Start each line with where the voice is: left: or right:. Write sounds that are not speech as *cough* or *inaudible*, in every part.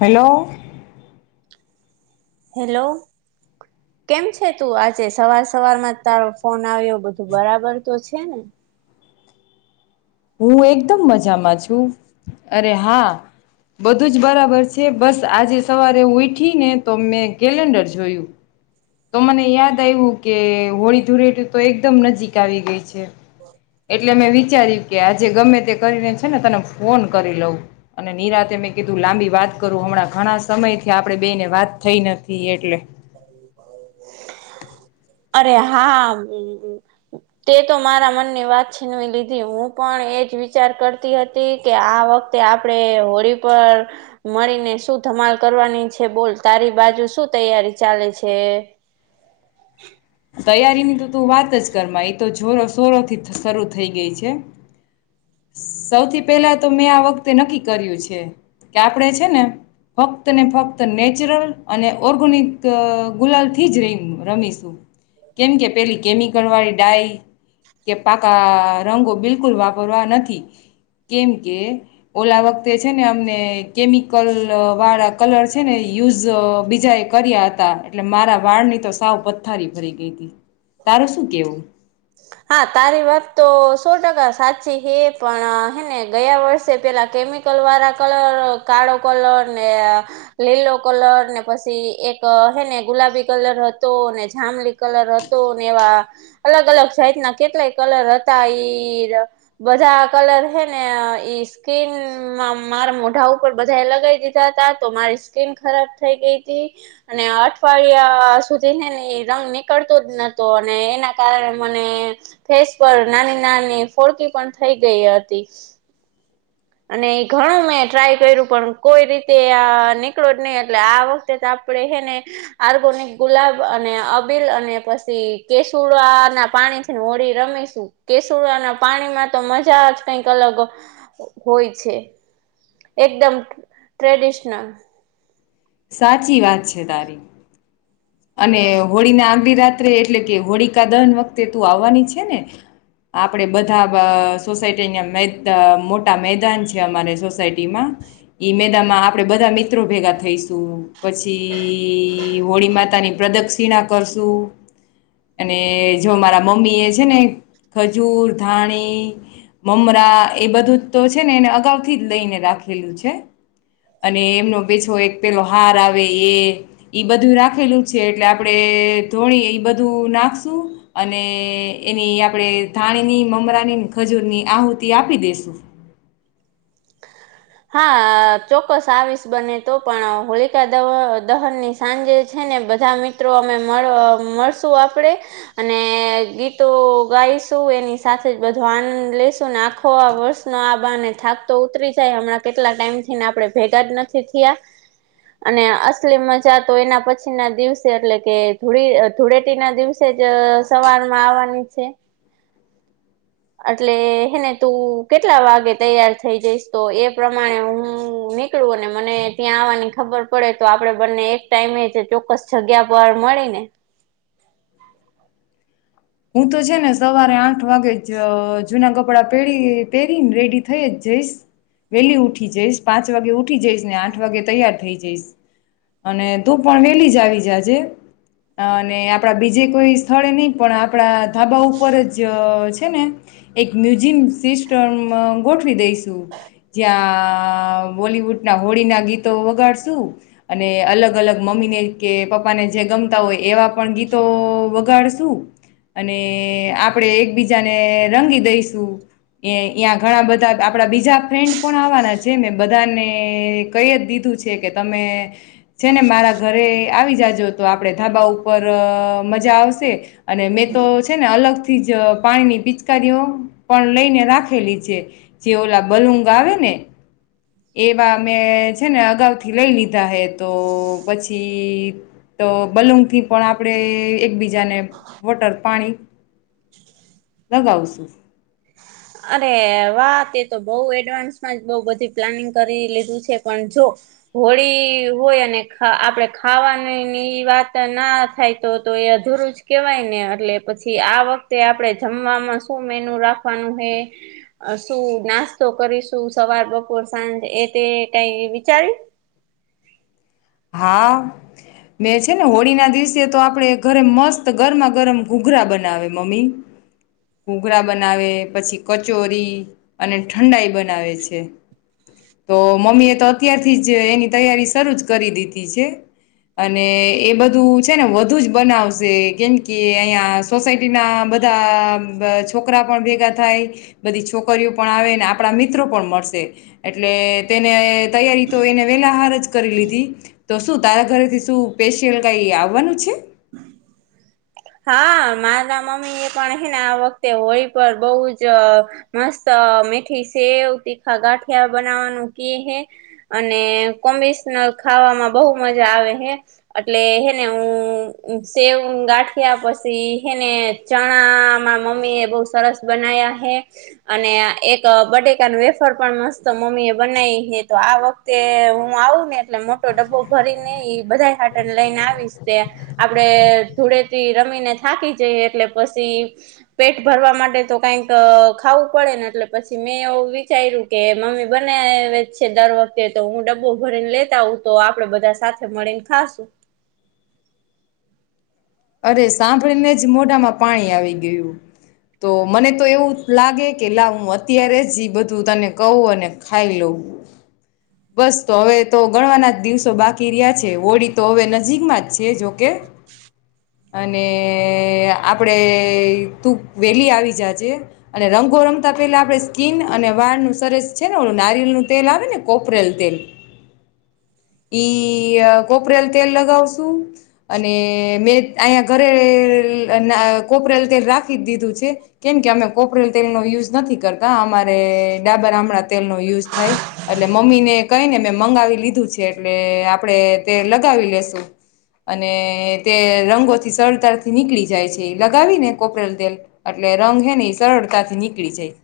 left: Hello
right: hello કેમ છે, તું આજે સવાર સવારમા તારો ફોન આવ્યો બધું બરાબર, તો છેને?
left: હું એકદમ મજામાં છું, અરે હા બધું જ બરાબર છે, બસ આજે સવારે ઉઠી ને તો મેં કેલેન્ડર જોયું તો મને યાદ આવ્યું કે હોળી, ધૂરેટ તો એકદમ નજીક આવી, ગઈ છે. એટલે મેં વિચાર્યું કે આજે ગમે, તે કરીને છેને. તને ફોન કરી લઉં અને નિરાતે મેં કીધું લાંબી વાત કરું, હમણાં ઘણા સમયથી આપણેે બે ને વાત થઈ, નથી એટલે
right: અરે હા, તે તો મારા મનની વાત છી નવી લીધી, હું પણ એજ વિચાર કરતી હતી, કે આ વખતે આપણેે હોળી, પર મળીને શું લ કરવાની છે, બોલ તારી બાજુ શું તૈયારી ચાલે છે.
left: તૈયારીની, તો તું વાત જ ક મા એ, તો જો સોરોથી શરૂ થઈ, ગઈ છે. સૌથી પહેલા, તો મેં આ વખતે નક્કી કર્યું છે, કે આપણેે છેને ફક્ત, ને ફક્ત નેચરલ અને ઓર્ગેનિક ગુલાલ થી, જ રમ્ય ર રમીશું કેમ કે પેલી કેમિકલ, વાળી ડાય કે પાકા, રંગો બિલકુલ વાપરવા નથી. કેમ કે ઓલા વખતે છેને. અમને કેમિકલ વાળા કલર છેને યુઝ બીજા એ કર્યા હતા, એટલે મારા વાળ ની તો સાવ પથ્થારી ભરી ગ તારો શું કેવું?
right: હા, તારી વાત તો સો ટકા સાચી હે પણ હેને, ગયા, વર્ષે પેલા કેમિકલ વાળા કલર કાળો કલરને લીલો કલર, ને પછી એક હે, ને ગુલાબી કલર હતો, ને જામલી કલર હતો, ને એવા અલગ અલગ જાઈતના કેટલાય કલર હતા ઈ, બધા કલર હેને, ઈ સ્કીન મારા મોઢા ઉપર બધાએ લગાવ દીધા હતા, તો મારી સ્કીિન ખરાબ થઈ ગઈ, હતી અને અઠવાડિયા સુધી છેને, એ રંગ નીકળતો જ, નતો અને એના કારણે મને ફેસ પર નાની નાની ફોડકી પણ થઈ ગઈ હતી. અને એ ઘણું મેં ટ્રાય કર્યું પણ કોઈ રીતે આ નીકળો જ નહી એટલે આ વખતે આપ આપણેે હેને ઓર્ગેનિક ગુલાબ અને અબીલ અને પછી કેસર ના પા પાણીને ઓળી રમીશું કેસુર ના પાણીમાં તો મજા જ કઈક અલગ હોય છે એકદમ ટ્રેડિશનલ
left: સાચી વાત છે તારી અને હોળીને લગાડી રાત્રે એટલે કે હોળી કા દન વખતે તું કરવાની છે ને આપડે બધા બ સોસાયટી ના મેદ મોટા મેદાન છે અમારે સોસાયટીમાં ઈ મેદાનમાં આપડે બધા મિત્રો ભેગા થઈશું પછી હોળીમાં પોતાની પ્રદક્ષિણા કરશું. અને જો મારા મમ્મી એ છે ને ખજૂર ધાણી મમરા એ બધું તો છે ને એને અગાઉથી જ લઈને રાખેલું છે. અને એમનો બેછો એક પેલો હાર આવે એ ઈ બધું રાખેલું છે એટલે આપણે ધોણી એ બધું નાખશું અને એની આપણે ધા પાણીની મમરાની ખજૂરની આહુતિ આપી દેસુ *inaudible*
right: હા ચોક્કસ આવીશ બને તો પણ હોળકાા દ દહનની સાંજે છે ને ને બધા મિત્રો અમે મળશું આપડે અને ગીતો ગાઈશું શું એની સાથે જ બધો આનંદ લેશું ને આખો વર્ષનો આ બાને થા તો ઉતરી જાય હમણાં કેટલા ટાઈમ થી ને આપે ભેગા જ નથી થયા અને અસલીમ મજા તો એના પછી ના દિવસે એટલે કે ધૂળેટી ના દિવસે જ સવારમાં આવવાની છે. એટલે હેને તું કેટલા વાગે તૈયાર થઇ જઈશ તો એ પ્રમાણે હું નીકળું અને મને ત્યાં આવવાની ખબર પડે તો આપડે બંને એક ટાઈમે જ ચોક્કસ જગ્યા પર મળ મળીને
left: *inaudible* હું તો છે ને સવારે આઠ વાગે જ જૂના કપડાં પહેરી પહેરીને રેડી થઈ જ જઈ વેલી ઉઠી જઈશ પાંચ વાગે ઉઠી જઈશ ને આઠ વાગે તૈયાર થઈ જઈશ અને તું પણ વેલી જ આવી જ આજે અને આપડા બીજે કોઈ સ્થળે નહી પણ આપડા ધાબા ઉપર જ છે ને એક મ્યુઝિયમ સિસ્ટમ ગોઠવી દઈ બોલીવુડ ના હોળી ના ગીતો વગાડશું અને અલગ અલગ મમ્મી ને કે પપ્પા ને જે ગમતા હોય એવા પણ ગીતો વગાડશું અને આપણેે એકબીજાને રંગી દઈશું એ અ્યાં ઘણા બધા આપડા બીજા ફ્રેન્ડ પણ આવવાના છે મેં બધાને કઈ જ દીધું કે તમે છે ને મારા ઘરે આવી જજ તો આપે ધાબા ઉપર મજા આવશે અને તો છે ને અલગથી જ પાણી ની પિચકારીઓ પણ લઈને રાખેલી છે જેઓ બલુંગ આવે ને એવા મેમે છે ને અગાઉથી લઈ લીધા હે તો પછી તો બલૂમથી પણ આપણે એકબીજાને વોટર પાણી લગાવશું
right: અરે વાત એ તો બઉ એડવાન્સમાં બઉ બધી પ્લાનિંગ કરી લીધું છે પણ જો હોળી હોય અને આપડે ખાવાનીની વાત ના થાય તો અધુરું જ કેવાય ને એટલે પછી આ વખતે આપડણે જમવામાં શું મેનુ રાખવાનું હ શું નાસ્તો કરીશું સવાર બપોર સાંજ એ તે કઈ વિચારી
left: હા મેં છે ને હોળી ના દિવસે તો આપડણે ઘરે મસ્ત ગરમા ગરમ ઘૂઘરા બનાવે મમ્મી ઘૂઘરા બનાવે પછી કચોરી અને ઠંડાઈ બનાવે છે તો મમ્મી એ તો અત્યારથી જ એની તૈયારી શરૂ જ કરી દીધી છે અને એ બધું છે ને વધુ જ બનાવશે કેમ કે અહિયાં સોસાયટી ના બધા છોકરા પણ ભેગા થાય બધી છોકરીઓ પણ આવે ને આપણા મિત્રો પણ મળશે એટલે તેને તૈયારી તો એને વેલા હાર જ કરી લીધી તો શું તારા ઘરેથી શું સ્પેશિયલ કઈ આવવાનું છે
right: હા માતા મમ્મી એ પણ હે ને આ વખતે હોળી પર બહુ જ મસ્ત મેઠી સેવ તીખા ગાંઠિયા બનાવવાનું ક હ અને કોસ ખાવામાં બહ મજા આવે હે એટલે હેને હું સેવ ગાંઠ યા પછી હને ચણામાં મમ્મી એ બહુ સરસ બના્યા હે અને એક બટેકા ન વેફાર પણ મસ્ત મમ્મી એ બનાવી તો આ વખતે હું આવું ને એટલે મોટો ડબ્બો ભરીને બધા ખાટને લઈને આવીશ તે આપડે ધૂળે રમીને થાકી જઈ એટલે પછી પેટ ભરવા માટે તો કઈક ખાવું પડે એટલે પછી મેં એવું વિચાર્યું કે મમ્મી બને છે દર વખતે તો હું ડબ્બો ભરીને લેતા હ તો આપડે બધા સાથે મળીને ખાશું
left: *inaudible* અરે સાંભળીને જ મોઢામાં પાણી આવી ગયું તો મને તો એવું લાગે કે લાવ હું અત્યારે જ જ બધું તને કહું અને ખાઈ લઉં હ બસ તો હવે તો ગણવાના જ દિવસો બાકી રહ્યા છે હોડી તો હવે નજીકમાં જ છેી જોકે અને આપડે તું વેલી આવી જાજે અને રંગોરંગ પેલા આપે સ્કીિન અને વાળ નું સરસ છે ને ઓું નારિયલ નું તેલ આવે ને કોપરેલ તેલ હ ઈ કોપરેલ તેલ લગાવશુ અને મે અહીંયા ઘરે કોપરેલ તેલ રાખી જ દીધું છે કેમ કે અમે કોપરેલ તેલ નો યુ કરતા ડાબર આમ તેલ નયુ થાય એટલે મમ્મીને કને મે ાવી લીધું છે એટલે આપણેે તે લગાવી લેશું અને તે રંગ થી સરળતાથીનીળી જાય છે લગાવી ને કોપરેલ તેલ એટલે રંગ હે ને એ સરળતા થી નીકળી વિજય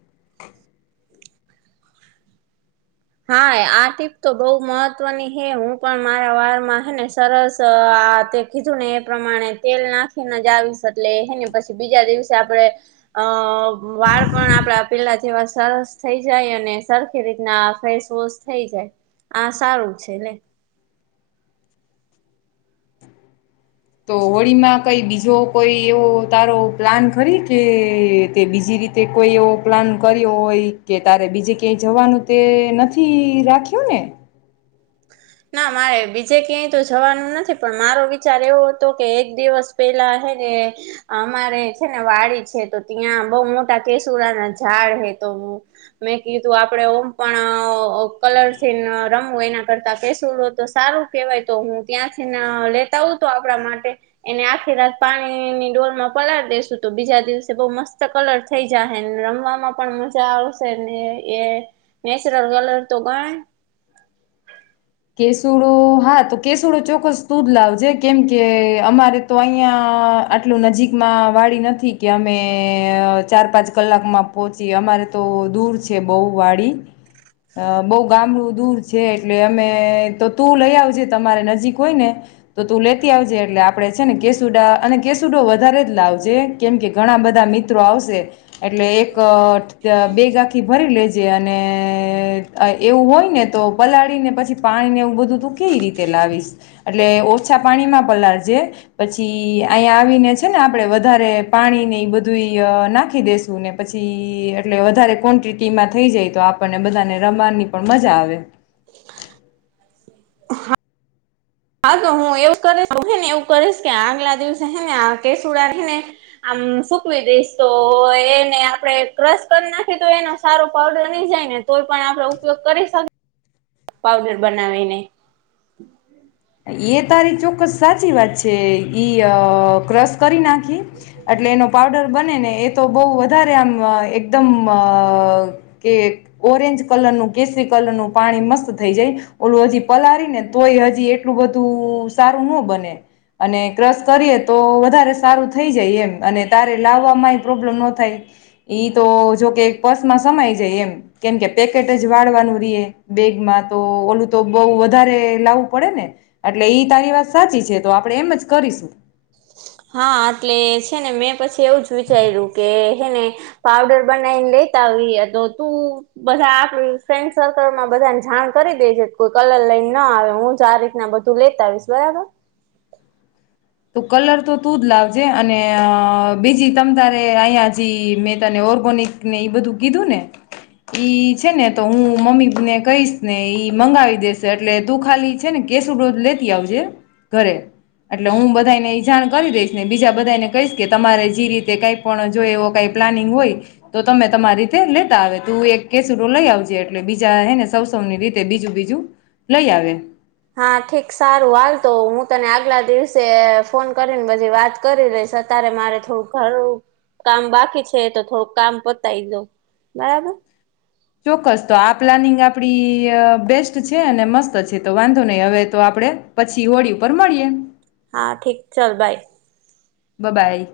right: હા આ ટીપ તો બઉ મહત્વની હૈ હું પણ મારા વારમાં હે ને સરસ આ તે કીધું ને એ પ્રમાણે તેલ નાખીને જ આવીશ એટલે હેને પછી બીજા દિવસે આપણે અ વાળ પણ આપડા પેલા જેવા સરસ થઈ જાય અને સરખી રીતના ફેશ વોશ થઈ જાય આ સારું છે ને
left: તો હોળીમાં કઈ બીજો કોઈ એવો તારો પ્લાન ખરી કે તે બીજી રીતે કોઈ એવો પ્લાન કર્યો હોય કે તારે બીજે ક્યાંય જવાનું તે નથી રાખ્યું ને
right: ના મારે બીજે ક્યાંય તો જવાનું નથી પણ મારો વિચાર એવો હતો કે એક દિવસ પેલા અમારે છે ને વાડી છે તો ત્યાં બહુ મોટા કેસુરા ના ઝાડ હે તો મેં કીધું આપડે ઓમ પણ અ કલરથી રમું એના કરતા કેશ સુડો તો સારું કેવાય તો હું ત્યાંથી લેતા આવુ તો આપડા માટે એને આખી રાત પા ણીની ડોલમાં પલાર દેશુ તો બીજા દિવસે બોવ મસ્ત કલર થઈ જાહે રમવામાં પણ મજા આવશે ને એ નેચરલ કલર તો ગાય
left: કેસુડો હા તો કેસુડો ચોક્કસ તુજ લાવજે કેમ કે અમારે તો અહિયાં આટલું નજીકમાં વાળી નથી કે અમે ચાર પાંચ કલાકમાં પહોંચી અમારે તો દૂર છે બોવ વાડી અ બોવ ગામડું દૂર છે એટલે અમે તો તું લઈ આવજે તમારે નજીક હોય ને તો તું લેતી આવજે એટલે આપડે છે ને કેસુ ડા અને કેસુડો વધારે જ લાવજે કેમ કે ઘણા બધા મિત્રો આવશે એટલે એક અ બેગ આખી ભરી લેજે અને એવું હોય ને તો પલાળી ને પ છી પાણી ને એવું બધું તું કેવી રીતે લાવીશ એટલે ઓછા પાણીમાં પલાળજે પછી અહીંયા આવીને છે ને આપડે વધારે પાણી ને ઈ બધું અ નાખી દેસુ ને પછી એટલે વધારે ક્વોન્ટિટી માં થઈ જાય તો આપણને બધાને રમાવાની પણ મજા આવે
right: હા તો હું એવું કરીશ હે ને એવું કરીશ કે આગ લાગી દિવસે હે ને આ કેસુડાને સુકવી દઈશ તો એને આપડે ક્રશ કરી નાખી તો એનો સારો પાવડર નહી જાય ને તોય પણ આપડે ઉપયોગ કરી શકીએ પાવડર બનાવીને
left: એ તારી ચોક્કસ સાચી વાત છે ઈ અ ક્રસ કરી નાખી એટલે એનો પાવડર બને ને એ તો બોવ વધારે આમ એકદમ કે ઓરેન્જ કલર નું કેસરી કલર નું પાણી મસ્ત થઈ જાય ઓલું હજી પલાળી ને તોય હજી એટલું બધું સારું ન બને અને ક્રસ કરીએ તો વધારે સારું થઈ જાય એમ અને તારે લાવવામાંય પ્રોબ્લેમ ન થાય ઈ તો જોકે પસૅમાં સમાય જાય એમ કેમ કે પેકેટ જ વાળવાનું રીએ એગમા તો ઓલું તો બોવ વધારે લાવવું પડે ને એટલે ઈ તારી વાત સાચી છે તો આપણે એમ જ કરીશું
right: હા એટલે છે ને મેં પછી એવું જ વિચાર્યું કે હેને પાવડર બનાવીને લેતા આવીએ તો તું બધા આપ ફ્રેન્ડ સર્કલમાં બધા જાણ કરી દે જે કોઈ કલર લઈને ના આવે હું જ આ રીતના બધું લેતા આવીશ બરાબર
left: *inaudible* તો કલર તો તું જ લાવજે અને બીજી તમ તારે અહીયા જી મે તને ઓરગોનીક ને ઈ બધું કીધું ને ઈ છે ને તો હું મમ્મીને કહીશ ને ઈ મંગાવી દેસે એટલે તું ખાલી છે ને કેસુંરો લેતી આવજે ઘરે એટ લે હું બધાને ઈ જાણ કરી દઈશ ને બીજા બધા ને કહીશ કે તમારે જે રીતે કઈ પણ જોઈ એવો કઈ પ્લાનિંગ હોય તો તમે તમારી રીતે લેતા આવે તું એક કેસુડો લઈ આવજે એટલે બીજા હેને સૌવ સૌવની રીતે બીજું બીજું લઈ આવે
right: હા ઠીક સારું હાલ તો હું તને આગલા દિવસે ફોન કરીને બધી વાત કરી લઈશ તારે મારે થોડું ઘરું કામ બાકી છે તો થોડુંક કામ પતાય દો બરાબર
left: ચોક્કસ તો આ પ્લાનિંગ આપડી અ બેસ્ટ છે અને મસ્ત છે તો વાંધો નય હવે તો આ પડે પછી હોળી પર મળીએ
right: હા ઠીક ચાલ બાય
left: બબાઈ